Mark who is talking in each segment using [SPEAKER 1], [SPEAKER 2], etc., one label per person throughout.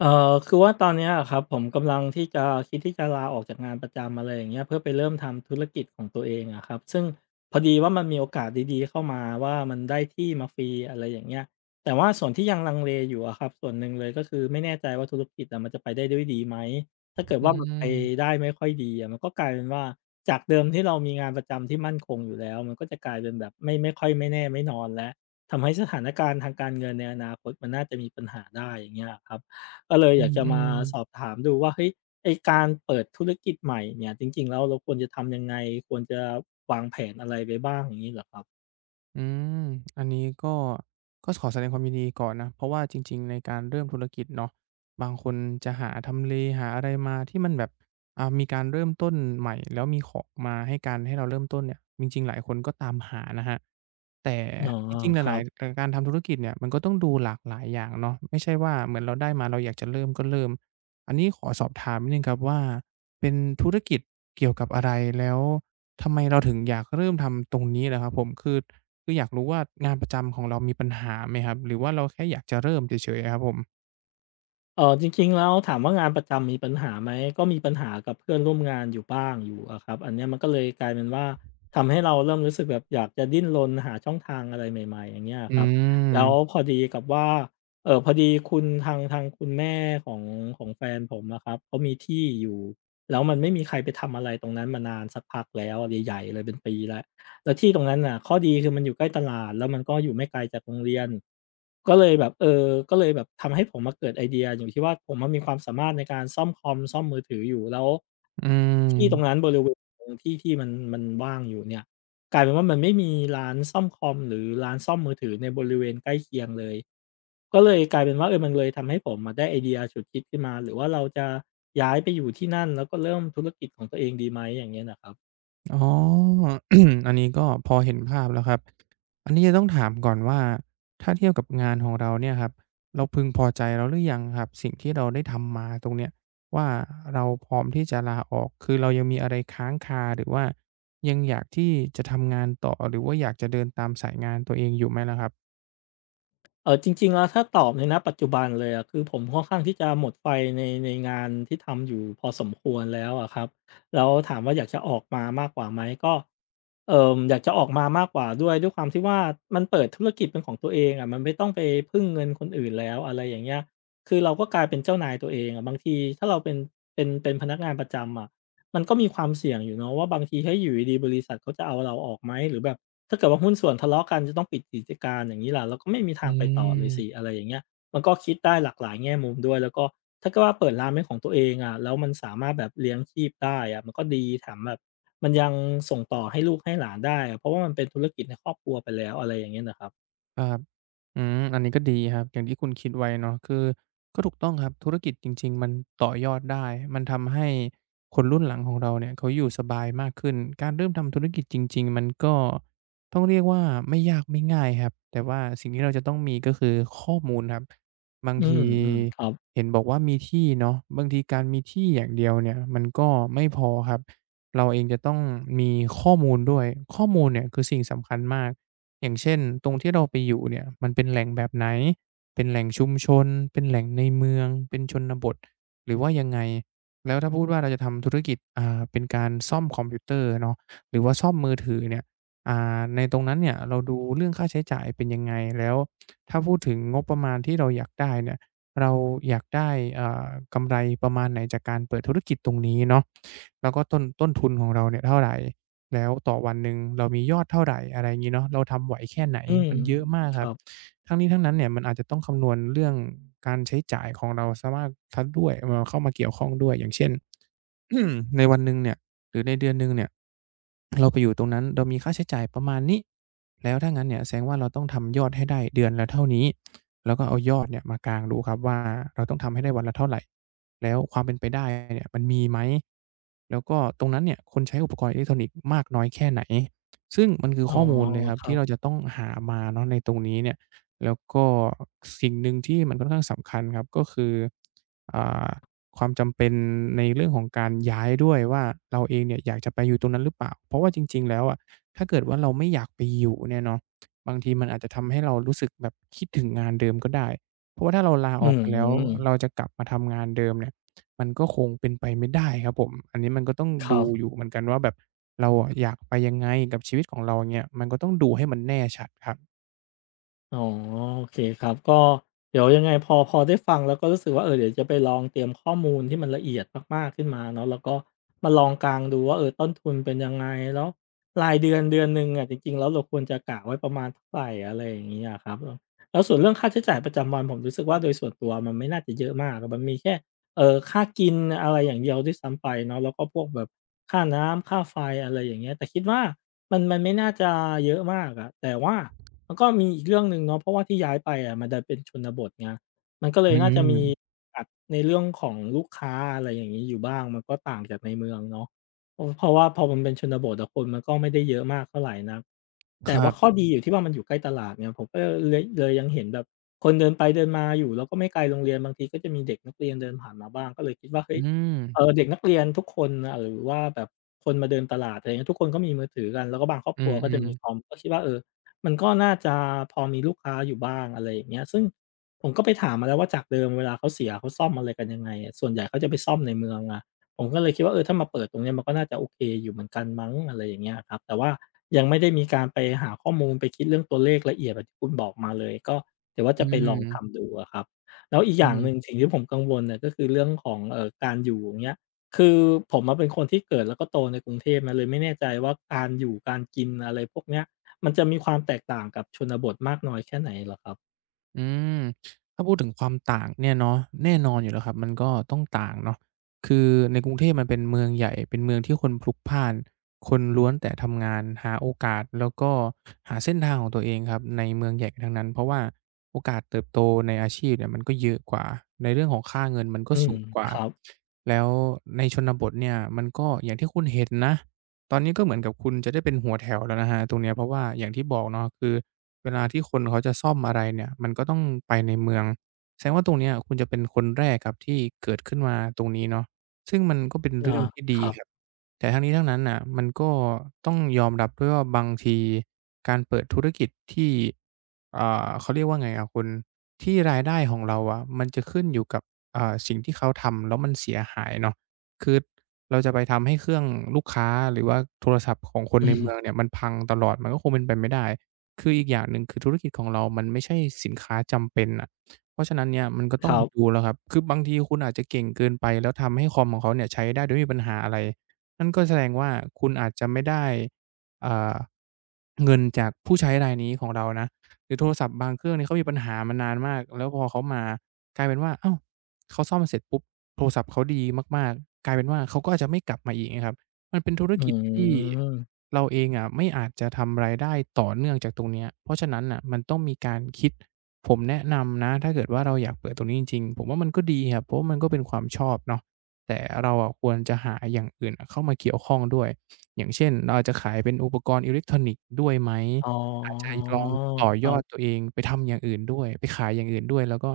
[SPEAKER 1] เอ่อ คือว่าตอนนี้อะครับ ผมกำลังที่จะคิดที่จะลาออกจากงานประจำ อะไรอย่างเงี้ย เพื่อไปเริ่มทำธุรกิจของตัวเองอะครับ ซึ่งพอดีว่ามันมีโอกาสดี ๆ เข้ามาว่า มันได้ที่มาฟรี อะไรอย่างเงี้ย แต่ว่าส่วนที่ยังลังเลอยู่อะครับ ส่วนหนึ่งเลย ก็คือไม่แน่ใจว่าธุรกิจอะ มันจะไปได้ด้วยดีไหม? ถ้าเกิด
[SPEAKER 2] อื
[SPEAKER 1] ว่ามันไป
[SPEAKER 2] ม
[SPEAKER 1] ได้ไม่ค่อยดีอะ มันก็กลายเป็นว่า จากเดิมที่เรามีงานประจำที่มั่นคงอยู่แล้ว มันก็จะกลายเป็นแบบไม่ ไม่ค่อยไม่แน่ไม่นอนแล้ว ทำให้สถานการณ์ทางการเงินในอนาคต มันน่าจะมีปัญหาได้ อย่างเงี้ยครับ ก็เลย
[SPEAKER 2] อื
[SPEAKER 1] อยากจะมา
[SPEAKER 2] ม ๆ
[SPEAKER 1] สอบถามดูว่า เฮ้ย ไอ้การเปิดธุรกิจใหม่เนี่ย จริง ๆ แล้ว เราควรจะทำยังไง ควรจะวางแผนอะไรไปบ้างอย่างนี้เหรอครับ?
[SPEAKER 2] อืม อันนี้ ก็ ก็ขอแสดงความยินดีก่อนนะ เพราะว่าจริง ๆ ในการเริ่มธุรกิจเนาะ บางคนจะหาทำเลหาอะไรมา ที่มันแบบ อ่า มีการเริ่มต้นใหม่ แล้วมีของมาให้การให้เราเริ่มต้นเนี่ย จริง ๆ หลายคนก็ตามหานะครับ แต่
[SPEAKER 1] อ๋อ
[SPEAKER 2] จริง ๆ ห
[SPEAKER 1] ครั
[SPEAKER 2] ลาย
[SPEAKER 1] บ
[SPEAKER 2] ๆ เอ่อ การทำธุรกิจเนี่ย มันก็ต้องดูหลากหลายอย่างเนาะ ไม่ใช่ว่าเหมือนเราได้มา เราอยากจะเริ่มก็เริ่ม อันนี้ขอสอบถามนิดหนึ่งครับว่า เป็นธุรกิจ เกี่ยวกับอะไร แล้วทำไมเราถึงอยากเริ่มทำตรงนี้ล่ะครับผม คือ คือ อยากรู้ว่า งานประจำของเรามีปัญหาไหมครับ หรือว่าเราแค่อยากจะเริ่มเฉย ๆ ครับผม?
[SPEAKER 1] เอ่อ จริง ๆ แล้วถามว่างานประจำมีปัญหาไหม? ก็มีปัญหากับเพื่อนร่วมงานอยู่บ้างอยู่อะครับ อันนี้มันก็เลย กลายเป็นว่า ทำให้เราเริ่มรู้สึกแบบอยากจะดิ้นรนหาช่องทางอะไรใหม่ ๆ อย่างเงี้ยอ
[SPEAKER 2] อื
[SPEAKER 1] ะครับ แล้ว
[SPEAKER 2] ม
[SPEAKER 1] พอดีกับว่า เอ่อ พอดีคุณทาง ทางคุณแม่ของ ของแฟนผมอะครับเขามีที่อยู่ แล้วมันไม่มีใครไปทำอะไรตรงนั้นมานานสักพักแล้วอะ ใหญ่ ๆ เลย เป็นปีแล้ว แล้วที่ตรงนั้นน่ะ ข้อดีคือมันอยู่ใกล้ตลาด แล้วมันก็อยู่ไม่ไกลจากโรงเรียน ก็เลยแบบ เอ่อ ก็เลยแบบทำให้ผมมาเกิดไอเดียอยู่ที่ว่า ผมอะมีความสามารถในการซ่อมคอม ซ่อมมือถืออยู่ แล้ว
[SPEAKER 2] อื
[SPEAKER 1] ที่ตร
[SPEAKER 2] ม
[SPEAKER 1] งนั้น บริเวณที่ ที่มันว่างอยู่เนี่ย กลายเป็นว่ามันไม่มีร้านซ่อมคอม หรือร้านซ่อมมือถือในบริเวณใกล้เคียงเลย ก็เลยกลายเป็นว่า เออ มันเลยทำให้ผมได้ไอเดียฉุดคิดขึ้นมาหรือว่าเราจะย้ายไปอยู่ที่นั่น แล้วก็เริ่มธุรกิจของตัวเองดีไหม อย่างเงี้ยน่ะครับ?
[SPEAKER 2] [unintelligible] อ๋อ อันนี้ก็พอเห็นภาพแล้วครับ อันนี้จะต้องถามก่อนว่า ถ้าเทียบกับงานของเราเนี่ยครับ เราพึงพอใจแล้วหรือยังครับ สิ่งที่เราได้ทำมาตรงเนี้ยว่า เราพร้อมที่จะลาออก คือเรายังมีอะไรค้างคา หรือว่ายังอยากที่จะทำงานต่อ หรือว่าอยากจะเดินตามสายงานตัวเองอยู่ไหมล่ะครับ?
[SPEAKER 1] เอ่อ จริง ๆ แล้วถ้าตอบใน ณ ปัจจุบันเลยอะ คือผมค่อนข้างที่จะหมดไฟใน ในงานที่ทำอยู่พอสมควรแล้วอะครับ แล้วถามว่าอยากจะออกมามากกว่าไหม? ก็ เอ่อ อยากจะออกมามากกว่าด้วย ด้วยความที่ว่ามันเปิดธุรกิจเป็นของตัวเองอะ มันไม่ต้องไปพึ่งเงินคนอื่นแล้ว อะไรอย่างเงี้ย คือเราก็กลายเป็นเจ้านายตัวเองอะ บางทีถ้าเราเป็น เป็นพนักงานประจำอะ มันก็มีความเสี่ยงอยู่เนาะ ว่าบางทีถ้าอยู่ดี ๆ บริษัทเขาจะเอาเราออกไหม? หรือแบบถ้าเกิดว่าหุ้นส่วนทะเลาะกัน จะต้องปิดกิจการอย่างนี้ล่ะ เราก็ไม่มีท
[SPEAKER 2] อื
[SPEAKER 1] างไปต่อเลยส
[SPEAKER 2] ม
[SPEAKER 1] ิ อะไรอย่างเงี้ย มันก็คิดได้หลากหลายแง่มุมด้วย แล้วก็ถ้าเกิดว่าเปิดร้านเป็นของตัวเองอะ แล้วมันสามารถแบบเลี้ยงชีพได้อะ มันก็ดีแถมแบบ มันยังส่งต่อให้ลูกให้หลานได้ เพราะว่ามันเป็นธุรกิจในครอบครัวไปแล้ว อะไรอย่างนี้น่ะครับ
[SPEAKER 2] อ่า อืม อันนี้ก็ดีครับ อย่างที่คุณคิดไว้เนาะ คือก็ถูกต้องครับ ธุรกิจจริง ๆ มันต่อยอดได้ มันทำให้คนรุ่นหลังของเราเนี่ย เขาอยู่สบายมากขึ้น การเริ่มทำธุรกิจจริง ๆ มันก็ ต้องเรียกว่าไม่ยากไม่ง่ายครับ แต่ว่าสิ่งที่เราจะต้องมี ก็คือข้อมูลครับ บาง
[SPEAKER 1] อื
[SPEAKER 2] ที
[SPEAKER 1] ม ๆ ครับ
[SPEAKER 2] เห็นบอกว่ามีที่เนาะ บางทีการมีที่อย่างเดียวเนี่ย มันก็ไม่พอครับ เราเองจะต้องมีข้อมูลด้วย ข้อมูลเนี่ยคือสิ่งสำคัญมาก อย่างเช่น ตรงที่เราไปอยู่เนี่ย มันเป็นแหล่งแบบไหน? เป็นแหล่งชุมชน เป็นแหล่งในเมือง เป็นชนบท หรือว่ายังไง แล้วถ้าพูดว่าเราจะทำธุรกิจ อ่า เป็นการซ่อมคอมพิวเตอร์เนาะ หรือว่าซ่อมมือถือเนี่ย อ่า ในตรงนั้นเนี่ย เราดูเรื่องค่าใช้จ่ายเป็นยังไง? แล้วถ้าพูดถึงงบประมาณที่เราอยากได้เนี่ย เราอยากได้ อ่า กำไรประมาณไหนจากการเปิดธุรกิจตรงนี้เนาะ แล้วก็ต้น ต้นทุนของเราเนี่ยเท่าไร? แล้วต่อวันหนึ่งเรามียอดเท่าไร? อะไรงี้เนาะ เราทำไหวแค่ไหน?
[SPEAKER 1] อืม
[SPEAKER 2] มันเยอะมาก
[SPEAKER 1] ค
[SPEAKER 2] คร
[SPEAKER 1] ร
[SPEAKER 2] ั
[SPEAKER 1] ั
[SPEAKER 2] บ
[SPEAKER 1] บ
[SPEAKER 2] ทั้งนี้ทั้งนั้นเนี่ย มันอาจจะต้องคำนวณเรื่องการใช้จ่ายของเราสามารถ ทัดด้วย [unintelligible] เข้ามาเกี่ยวข้องด้วย อย่างเช่น ในวันหนึ่งเนี่ย หรือในเดือนหนึ่งเนี่ย เราไปอยู่ตรงนั้น เรามีค่าใช้จ่ายประมาณนี้ แล้วถ้างั้นเนี่ยแสดงว่า เราต้องทำยอดให้ได้เดือนละเท่านี้ แล้วก็เอายอดเนี่ยมากางดูครับว่า เราต้องทำได้วันละเท่าไร? แล้วความเป็นไปได้ เนี่ย มันมีไหม? แล้วก็ตรงนั้นเนี่ย คนใช้อุปกรณ์อิเล็กทรอนิกส์มากน้อยแค่ไหน? ซึ่งมันคือ
[SPEAKER 1] อ๋
[SPEAKER 2] ข
[SPEAKER 1] อ
[SPEAKER 2] ้อมูลเลยครับ
[SPEAKER 1] คร
[SPEAKER 2] ท
[SPEAKER 1] ั
[SPEAKER 2] ี่เ
[SPEAKER 1] บ
[SPEAKER 2] ราจะต้องหามาเนาะในตรงนี้เนี่ย แล้วก็สิ่งหนึ่งที่มันค่อนข้างสำคัญครับ ก็คือ อ่า ความจำเป็นในเรื่องของการย้ายด้วยว่า เราเองเนี่ยอยากจะไปอยู่ตรงนั้นหรือเปล่า? เพราะว่าจริง ๆ แล้วอะ ถ้าเกิดว่าเราไม่อยากไปอยู่เนี่ยเนาะ บางทีมันอาจจะทำให้เรารู้สึกแบบคิดถึงงานเดิมก็ได้ เพราะว่าถ้าเราลา
[SPEAKER 1] อื
[SPEAKER 2] ออกไปแล้ว
[SPEAKER 1] ม
[SPEAKER 2] เราจะกลับมาทำงานเดิมเนี่ย มันก็คงเป็นไปไม่ได้ครับผม อันนี้มันก็ต้อง
[SPEAKER 1] ค
[SPEAKER 2] ด
[SPEAKER 1] ร
[SPEAKER 2] ู
[SPEAKER 1] ับ
[SPEAKER 2] อยู่เหมือนกันว่าแบบ เราอะอยากไป ยังไงกับชีวิตของเราเนี่ย ก็ต้องดูให้มันแน่ชัดครับ
[SPEAKER 1] อ๋อ โอเคครับ ก็เดี๋ยวยังไงพอ พอได้ฟังแล้วก็รู้สึกว่า เอ่อ เดี๋ยวจะไปลองเตรียมข้อมูลที่มันละเอียดมาก ๆ ขึ้นมาเนาะ แล้วก็มาลองกางดูว่า เอ่อ ต้นทุนเป็นยังไง แล้วรายเดือนเดือนหนึ่งอะ จริง ๆ แล้วเราควรจะกะไว้ประมาณเท่าไร อะไร อย่างนี้อะครับ แล้วส่วนเรื่องค่าใช้จ่ายประจำวันผมรู้สึกว่า โดยส่วนตัวมันไม่น่าจะเยอะมาก มันมีแค่ เอ่อ ค่ากิน อะไรอย่างเดียวด้วยซ้ำไปเนาะ แล้วก็พวกแบบค่าน้ำ ค่าไฟ อะไรอย่างเงี้ย แต่คิดว่ามัน มันไม่น่าจะเยอะมากอะ แต่ว่า มันก็มีอีกเรื่องหนึ่งเนาะ เพราะว่าที่ย้ายไปอะมันเป็นชนบทไง มันก็เล
[SPEAKER 2] อ
[SPEAKER 1] ย
[SPEAKER 2] ื
[SPEAKER 1] น่าจะ มี
[SPEAKER 2] ม
[SPEAKER 1] แบบในเรื่องของลูกค้า อะไรอย่างนี้อยู่บ้าง มันก็ต่างจากในเมืองเนาะ เพราะ เพราะว่าพอมันเป็นชนบทอะ คนมันก็ไม่ได้เยอะมากเท่าไรนัก แต
[SPEAKER 2] ค
[SPEAKER 1] ่
[SPEAKER 2] ร
[SPEAKER 1] ว่
[SPEAKER 2] ั
[SPEAKER 1] าข้อ
[SPEAKER 2] บ
[SPEAKER 1] ดีอยู่ที่ว่ามันอยู่ใกล้ตลาดเนี่ย ผมก็ ล เลย เลยยังเห็นแบบคนเดินไปเดินมาอยู่ แล้วก็ไม่ไกลโรงเรียน บางทีก็จะมีเด็กนักเรียนเดินผ่านมาบ้าง ก็เลยคิดว่า เฮ้
[SPEAKER 2] อื
[SPEAKER 1] ย เอ่
[SPEAKER 2] ม
[SPEAKER 1] อ เด็กนักเรียนทุกคน อ่า หรือว่าแบบคนมาเดินตลาด อะไรเงี้ย ทุกคนก็มีมือถือกัน แล้วก็บางครอบ
[SPEAKER 2] อื
[SPEAKER 1] ครัวก็จะม
[SPEAKER 2] อ
[SPEAKER 1] ี
[SPEAKER 2] ๆ
[SPEAKER 1] คอม ก็คิดว่า เอ่อ มันก็น่าจะพอมีลูกค้าอยู่บ้าง อะไรอย่างเงี้ย ซึ่ง ผมก็ไปถามมาแล้วว่าจากเดิมเวลาเขาเสียเขาซ่อมอะไรกันยังไง ส่วนใหญ่เขาจะไปซ่อมในเมืองอะ ผมก็เลยคิดว่า เออ ถ้ามาเปิดตรงนี้มันก็น่าจะโอเคอยู่เหมือนกันมั้ง อะไรอย่างเงี้ยอะครับ แต่ว่า ยังไม่ได้มีการไปหาข้อมูลไปคิดเรื่องตัวเลขละเอียดที่คุณบอกมาเลย ก็เดี๋ยวว่า
[SPEAKER 2] อ
[SPEAKER 1] จ
[SPEAKER 2] ื
[SPEAKER 1] ะไปลองท
[SPEAKER 2] ม
[SPEAKER 1] ำดูอะครับ แล้วอีก
[SPEAKER 2] อ
[SPEAKER 1] อย
[SPEAKER 2] ื
[SPEAKER 1] ่างหนึ
[SPEAKER 2] ม
[SPEAKER 1] ่งสิ่งที่ผมกังวลก็คือเรื่องของ เอ่อ การอยู่ อย่างเงี้ย คือผมอะเป็นคนที่เกิดแล้วก็โตในกรุงเทพนะ เลยไม่แน่ใจว่าการอยู่ การกิน อะไรพวกเนี้ย มันจะมีความแตกต่างกับชนบทมากน้อยแค่ไหนเหรอครับ?
[SPEAKER 2] อืม ถ้าพูดถึงความต่างเนี่ยเนาะ แน่นอนอยู่แล้วครับ มันก็ต้องต่างเนาะ คือในกรุงเทพมันเป็นเมืองใหญ่ เป็นเมืองที่คนพลุกพล่าน คนล้วนแต่ทำงานหาโอกาส แล้วก็หาเส้นทางของตัวเองครับในเมืองใหญ่ทั้งนั้น เพราะว่าโอกาสเติบโตในอาชีพเนี่ยมันก็เยอะกว่า ในเรื่องของค่าเงินมันก
[SPEAKER 1] อ
[SPEAKER 2] ็
[SPEAKER 1] ื
[SPEAKER 2] ส
[SPEAKER 1] ม
[SPEAKER 2] ูงกว่
[SPEAKER 1] ค
[SPEAKER 2] า
[SPEAKER 1] รับ
[SPEAKER 2] แล้วในชนบทเนี่ย มันก็อย่างที่คุณเห็นนะ ตอนนี้ก็เหมือนกับคุณจะได้เป็นหัวแถวแล้วนะครับตรงเนี้ย เพราะว่าอย่างที่บอกเนาะ คือเวลาที่คนเขาจะซ่อมอะไรเนี่ยมันก็ต้องไปในเมือง แสดงว่าตรงเนี้ยคุณจะเป็นคนแรกครับที่เกิดขึ้นมาตรงนี้เนาะ ซึ่งมันก็เป็น
[SPEAKER 1] อ
[SPEAKER 2] เร
[SPEAKER 1] า
[SPEAKER 2] ื่องที่ด
[SPEAKER 1] ค
[SPEAKER 2] ี
[SPEAKER 1] รับ
[SPEAKER 2] ครับ แต่ทั้งนี้ทั้งนั้นน่ะ มันก็ ต้องยอมรับด้วยว่า บางทีการเปิดธุรกิจที่ อ่า เขาเรียกว่าไงอะคุณ ที่รายได้ของเราอะมันจะขึ้นอยู่กับ อ่า สิ่งที่เขาทำแล้วมันเสียหายเนาะ คือเราจะไปทำให้เครื่องลูกค้าหรือว่าโทรศัพท์ของคน
[SPEAKER 1] อื
[SPEAKER 2] ในเมื
[SPEAKER 1] ม
[SPEAKER 2] องเนี่ยมันพังตลอด มันก็คงเป็นไปไม่ได้ คืออีกอย่างหนึ่ง คือธุรกิจของเรามันไม่ใช่สินค้าจำเป็นอะ เพราะฉะนั้นเนี่ย มันก็ต
[SPEAKER 1] ค
[SPEAKER 2] ้อง
[SPEAKER 1] รับ
[SPEAKER 2] ดูแล้วครับ คือบางทีคุณอาจจะเก่งเกินไป แล้วทำให้คอมของเขาเนี่ยใช้ได้โดยไม่มีปัญหาอะไร นั่นก็แสดงว่า คุณอาจจะไม่ได้ อ่า เงินจากผู้ใช้รายนี้ของเรานะ หรือโทรศัพท์บางเครื่องเนี่ย เขามีปัญหามานานมากแล้วพอเขามากลายเป็นว่า อ้าว! เขาซ่อมเสร็จปุ๊บ! โทรศัพท์เขาดีมาก ๆ กลายเป็นว่า เขาก็อาจจะไม่กลับมาอีก เงี้ยครับ มันเป็นธุร
[SPEAKER 1] อื
[SPEAKER 2] กิจที่
[SPEAKER 1] ม
[SPEAKER 2] เราเองอะไม่อาจจะทำรายได้ต่อเนื่องจากตรงเนี้ย เพราะฉะนั้นน่ะมันต้องมีการคิด ผมแนะนำนะถ้าเกิดว่า เราอยากเปิดตรงนี้จริง ๆ ผมว่ามันก็ดีครับ เพราะว่ามันก็เป็นความชอบเนาะ แต่เราอะควรจะหาอย่างอื่นอะเข้ามาเกี่ยวข้องด้วย อย่างเช่น เราอาจจะขายเป็นอุปกรณ์อิเล็กทรอนิกส์ด้วยไหม
[SPEAKER 1] อ๋อ
[SPEAKER 2] อาจจะลอง ต่อ
[SPEAKER 1] ค
[SPEAKER 2] ย
[SPEAKER 1] รั
[SPEAKER 2] อ
[SPEAKER 1] บ
[SPEAKER 2] ดตัวเองไปทำอย่างอื่นด้วย ไปขายอย่างอื่นด้วย แล้วก็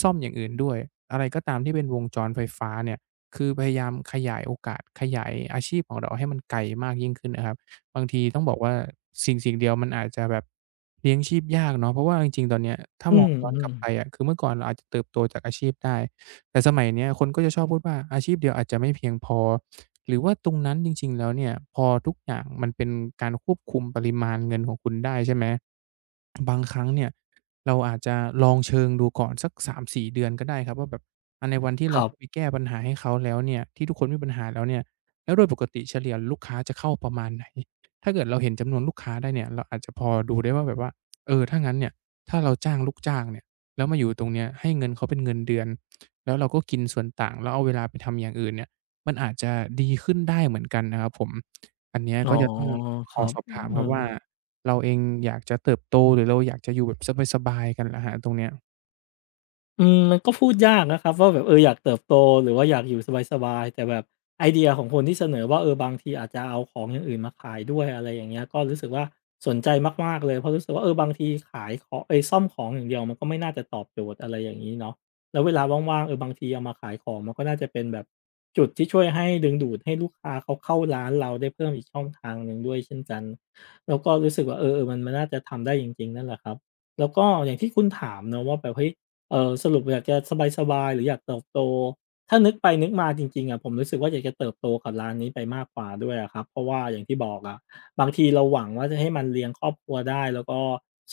[SPEAKER 2] ซ่อมอย่างอื่นด้วย อะไรก็ตามที่เป็นวงจรไฟฟ้าเนี่ย คือพยายามขยายโอกาสขยายอาชีพของเราให้มันไกลมากยิ่งขึ้นน่ะครับ บางทีต้องบอกว่าสิ่ง ๆ เดียวมันอาจจะแบบเลี้ยงชีพยากเนาะ เพราะว่าจริง ๆ ตอนเนี้ยถ้า
[SPEAKER 1] อื
[SPEAKER 2] มองย้อนกลั
[SPEAKER 1] ม
[SPEAKER 2] บ
[SPEAKER 1] ๆ
[SPEAKER 2] ไปอะ คือเมื่อก่อนเราอาจจะ เติบโตจากอาชีพได้ แต่สมัยเนี้ยคนก็จะชอบพูดว่าอาชีพเดียวอาจจะไม่เพียงพอ หรือว่าตรงนั้นจริง ๆ แล้วเนี่ย พอทุกอย่างมันเป็นการควบคุมปริมาณเงินของคุณได้ ใช่ไหม บางครั้งเนี่ย เราอาจจะลองเชิงดูก่อนสัก 3-4 เดือนก็ได้ครับ ว่าแบบ อะ ในวันที่เ
[SPEAKER 1] ค
[SPEAKER 2] รา
[SPEAKER 1] รั
[SPEAKER 2] เข
[SPEAKER 1] บ
[SPEAKER 2] ้าไป แก้ปัญหาให้เขาแล้วเนี่ย ที่ทุกคนมีปัญหาแล้วเนี่ย แล้วโดยปกติเฉลี่ยลูกค้าจะเข้าประมาณไหน? ถ้าเกิดเราเห็นจำนวนลูกค้าได้เนี่ย เราอาจจะพอดูได้ว่าแบบว่า เอ่อ ถ้างั้นเนี่ย ถ้าเราจ้างลูกจ้างเนี่ย แล้วมาอยู่ตรงนี้ให้เงินเขาเป็นเงินเดือน แล้วเราก็กินส่วนต่างแล้วเอาเวลาไปทำอย่างอื่นเนี่ย มันอาจจะดีขึ้นได้เหมือนกันนะครับผม อันเนี้ย
[SPEAKER 1] อ๋อ
[SPEAKER 2] ก็จะต้อง
[SPEAKER 1] ค
[SPEAKER 2] ขอ
[SPEAKER 1] รับ
[SPEAKER 2] สอบ
[SPEAKER 1] อื
[SPEAKER 2] ถามครับว่า
[SPEAKER 1] ม
[SPEAKER 2] เราเองอยากจะเติบโต หรือเราอยากจะอยู่แบบสบาย ๆ กันครับ ตรงเนี้ย
[SPEAKER 1] อืม มันก็พูดยากนะครับว่าแบบ เอ่อ อยากเติบโต หรือว่าอยากอยู่สบาย ๆ แต่แบบไอเดียของคนที่เสนอว่า เอ่อ บางทีอาจจะเอาของอย่างอื่นมาขายด้วย อะไรอย่างเงี้ย ก็รู้สึกว่า สนใจมาก ๆ เลย เพราะรู้สึกว่า เออ บางทีขายของ เอ๊ย ซ่อมของอย่างเดียว มันก็ไม่น่าจะตอบโจทย์ อะไรอย่างนี้เนาะ แล้วเวลาว่าง ๆ เอ่อ บางทีเอามาขายของมันก็น่าจะเป็นแบบ จุดที่ช่วยให้ดึงดูดให้ลูกค้า เขาเข้าร้านเราได้เพิ่มอีกช่องทางหนึ่งด้วยเช่นกัน แล้วก็รู้สึกว่า เออ ๆ มันน่าจะทำได้จริง ๆ นั่นแหละครับ แล้วก็อย่างที่คุณถามนะว่าแบบ เฮ้ย! เอ่อ สรุปอยากจะสบาย ๆ หรืออยากเติบโต ถ้านึกไปนึกมาจริง ๆ อะ ผมรู้สึกว่า อยากจะเติบโตกับร้านนี้ไปมากกว่าด้วยอะครับ เพราะว่าอย่างที่บอกอะ บางทีเราหวังว่า จะให้มันเลี้ยงครอบครัวได้ แล้วก็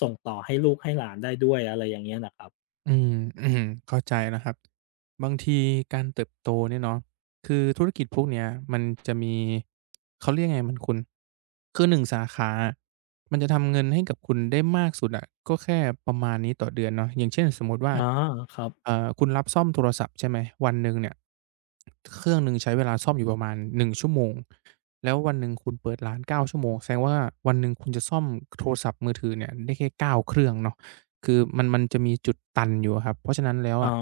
[SPEAKER 1] ส่งต่อให้ลูกให้หลานได้ด้วย อะไรอย่างนี้นะครับ
[SPEAKER 2] อืม ๆ อือฮึ เข้าใจนะครับ บางทีการเติบโตเนี่ยเนาะ คือธุรกิจพวกเนี้ยมัน จะมี เขาเรียกยังไง มัน คุณ คือ 1 สาขาอะ มันจะทำเงินให้กับคุณได้มากสุดอะ ก็แค่ประมาณนี้ต่อเดือนเนาะ อย่างเช่น สมมติว่า
[SPEAKER 1] อ๋อ ครับ
[SPEAKER 2] เอ่อ คุณรับซ่อมโทรศัพท์ใช่ไหม วันหนึ่งเนี่ย ค เครื่องหนึ่งใช้เวลาซ่อมอยู่ประมาณ 1 ชั่วโมง แล้ววันหนึ่งคุณเปิดร้าน 9 ชั่วโมง แสดงว่าวันหนึ่งคุณจะซ่อม โทรศัพท์มือถือเนี่ยได้แค่ 9 เครื่องเนาะ คือมัน มันจะมีจุดตันอยู่อะครับ เพราะฉะนั้นแล้ว
[SPEAKER 1] อ๋
[SPEAKER 2] อ
[SPEAKER 1] อ
[SPEAKER 2] ะ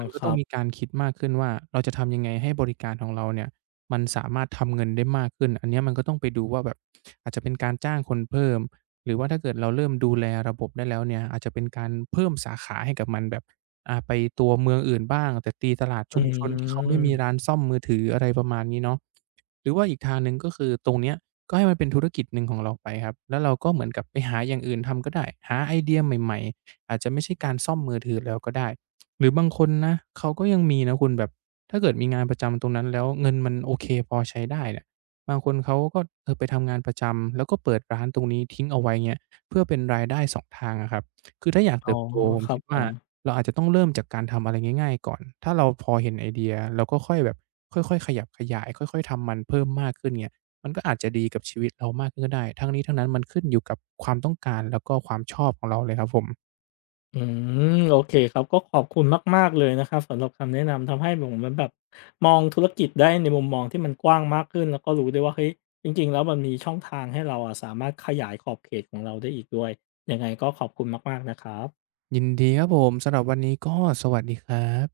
[SPEAKER 2] มันก
[SPEAKER 1] ค
[SPEAKER 2] ็
[SPEAKER 1] ร
[SPEAKER 2] ต้
[SPEAKER 1] ั
[SPEAKER 2] อง
[SPEAKER 1] บ
[SPEAKER 2] มีการคิดมากขึ้นว่า เราจะทำยังไงให้บริการของเราเนี่ย มันสามารถทำเงินได้มากขึ้น อันนี้มันก็ต้องไปดูว่าแบบ อาจจะเป็นการจ้างคนเพิ่ม หรือว่าถ้าเกิดเราเริ่มดูแลระบบได้แล้วเนี่ย อาจจะเป็นการเพิ่มสาขาให้กับมันแบบ อ่า ไปตัวเมืองอื่นบ้าง แต่ตีตลาด
[SPEAKER 1] อ
[SPEAKER 2] ชุมชนที่เขาไม่มี
[SPEAKER 1] ืม
[SPEAKER 2] ร้านซ่อมมือถืออะไรประมาณนี้เนาะ หรือว่าอีกทางหนึ่ง ก็คือตรงนี้ก็ให้มันเป็นธุรกิจหนึ่งของเราไปครับ แล้วเราก็เหมือนกับไปหาอย่างอื่นทำก็ได้ หาไอเดียใหม่ ๆ อาจจะไม่ใช่การซ่อมมือถือแล้วก็ได้ หรือบางคนนะ เขาก็ยังมีนะคุณแบบ ถ้าเกิดมีงานประจำตรงนั้น แล้วเงินมันโอเคพอใช้ได้เนี่ย บางคนเขาก็ไปทำงานประจำ แล้วก็เปิดร้านตรงนี้ทิ้งเอาไว้ เงี้ย เพื่อเป็นรายได้ 2 ทางอะครับ คือถ้าอยาก
[SPEAKER 1] อ
[SPEAKER 2] เ
[SPEAKER 1] ๋
[SPEAKER 2] ต
[SPEAKER 1] อ
[SPEAKER 2] ิบโตผม
[SPEAKER 1] คร
[SPEAKER 2] ค
[SPEAKER 1] ั
[SPEAKER 2] ิ
[SPEAKER 1] บ
[SPEAKER 2] ดว
[SPEAKER 1] ผ
[SPEAKER 2] ่า
[SPEAKER 1] ม
[SPEAKER 2] เราอาจจะต้องเริ่มจากการทำอะไรง่าย ๆ ก่อน ถ้าเราพอเห็นไอเดีย เราก็ค่อยแบบค่อย ๆ ขยับขยาย ค่อย ๆ ทำมันเพิ่มมากขึ้นเงี้ย มันก็อาจจะดีกับชีวิตเรามากขึ้นก็ได้ ทั้งนี้ ทั้งนั้นมันขึ้นอยู่กับความต้องการ แล้วก็ความชอบของเราเลยครับผม
[SPEAKER 1] อือ โอเคครับ ก็ขอบคุณมาก ๆ เลยนะครับ สำหรับคำแนะนำ ทำให้เหมือนผมแบบมองธุรกิจได้ในมุมมองที่มันกว้างมากขึ้น แล้วก็รู้ได้ว่า เฮ้ย จริง ๆ แล้วมันมีช่องทางให้เราอะ สามารถขยายขอบเขตของเราได้อีกด้วย ยังไงก็ขอบคุณมาก ๆ นะครับ
[SPEAKER 2] ยินดีครับผม สำหรับวันนี้ ก็สวัสดีครับ